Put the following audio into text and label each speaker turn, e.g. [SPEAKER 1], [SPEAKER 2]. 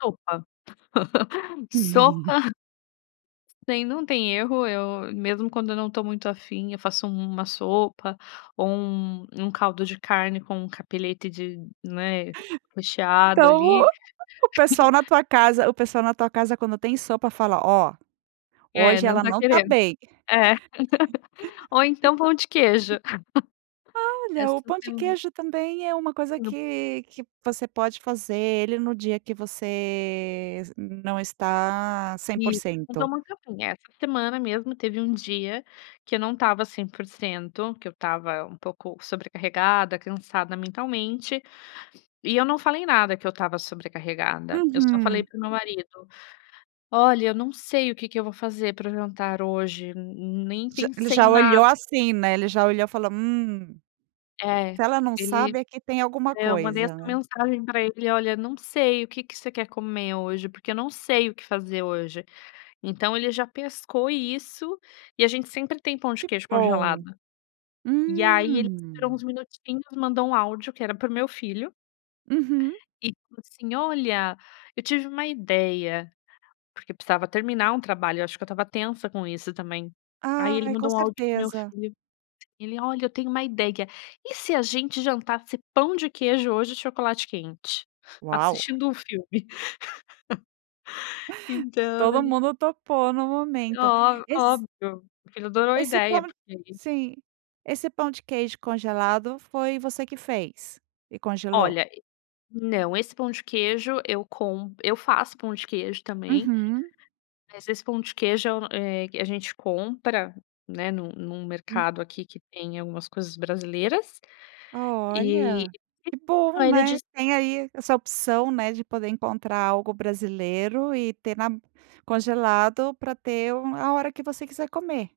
[SPEAKER 1] Sopa, sopa. Tem não tem erro. Eu, mesmo quando eu não tô muito afim, eu faço um uma sopa, ou um0 um caldo de carne com um cappeletti de né, recheado
[SPEAKER 2] Então,
[SPEAKER 1] ali.
[SPEAKER 2] o pessoal na tua casa o pessoal na tua casa quando tem sopa fala: "Ó,
[SPEAKER 1] É,
[SPEAKER 2] hoje
[SPEAKER 1] não
[SPEAKER 2] ela
[SPEAKER 1] tá
[SPEAKER 2] não tá
[SPEAKER 1] querendo.
[SPEAKER 2] bem".
[SPEAKER 1] É. Ou então pão de queijo É
[SPEAKER 2] Olha, o
[SPEAKER 1] assim
[SPEAKER 2] pão
[SPEAKER 1] que
[SPEAKER 2] de
[SPEAKER 1] eu vou
[SPEAKER 2] queijo também é uma coisa
[SPEAKER 1] E no
[SPEAKER 2] que que você pode fazer ele no dia que você não está cem por
[SPEAKER 1] Isso.
[SPEAKER 2] cento.
[SPEAKER 1] [unintelligible] Essa semana mesmo teve um dia que eu não estava 100%, que eu estava um pouco sobrecarregada, cansada mentalmente. E eu não falei nada que eu estava sobrecarregada, eu só falei
[SPEAKER 2] Uhum.
[SPEAKER 1] para o meu marido: "Olha, eu não sei o que que eu vou fazer para o jantar hoje, ne nem
[SPEAKER 2] Já ele
[SPEAKER 1] pensei em
[SPEAKER 2] já
[SPEAKER 1] nada".
[SPEAKER 2] olhou assim, né, ele já olhou e falou: "Hum,
[SPEAKER 1] É.
[SPEAKER 2] se ela não
[SPEAKER 1] Ele
[SPEAKER 2] sabe, é que tem alguma
[SPEAKER 1] é, eu mandei essa
[SPEAKER 2] coisa", né.
[SPEAKER 1] mensagem pra ele: "Olha, não sei, o que que você quer comer hoje? Porque eu não sei o que fazer hoje". Então ele já pescou isso, e a gente sempre tem pão de
[SPEAKER 2] Que
[SPEAKER 1] queijo congelado.
[SPEAKER 2] bom!
[SPEAKER 1] E aí ele tirou uns
[SPEAKER 2] Hum.
[SPEAKER 1] minutinhos mandou um áudio que era para o meu filho
[SPEAKER 2] Uhum.
[SPEAKER 1] e ele falou assim: "Olha, eu tive uma ideia". Porque precisava terminar um trabalho, eu acho que eu estava tensa com isso também. Aí ele
[SPEAKER 2] Ai, com
[SPEAKER 1] mandou um áudio para o meu
[SPEAKER 2] certeza.
[SPEAKER 1] filho, ele: "Olha, eu tenho um ideia. E se a gente jantasse pão de queijo hoje, e chocolate quente?
[SPEAKER 2] Uau!
[SPEAKER 1] assistindo um filme?". Então
[SPEAKER 2] Todo
[SPEAKER 1] ele
[SPEAKER 2] mundo topou no momento.
[SPEAKER 1] Ó
[SPEAKER 2] Esse
[SPEAKER 1] óbvio. Porque adorou a
[SPEAKER 2] esse
[SPEAKER 1] ideia,
[SPEAKER 2] pã
[SPEAKER 1] porque
[SPEAKER 2] sim. Esse pão de queijo congelado foi você que fez? E congelou?
[SPEAKER 1] Olha, e não, esse pão de queijo eu com eu faço pão de queijo também.
[SPEAKER 2] Uhum.
[SPEAKER 1] Mas esse pão de queijo, eh, a gente compra, né, num num
[SPEAKER 2] Hum.
[SPEAKER 1] mercado aqui que tem algumas coisas brasileiras. E
[SPEAKER 2] Olha, que bom,
[SPEAKER 1] [unintelligible] ele
[SPEAKER 2] né.
[SPEAKER 1] diz
[SPEAKER 2] Tem aí essa opção, né, de poder encontrar algo brasileiro e ter na congelado, pra ter um a hora que você quiser comer.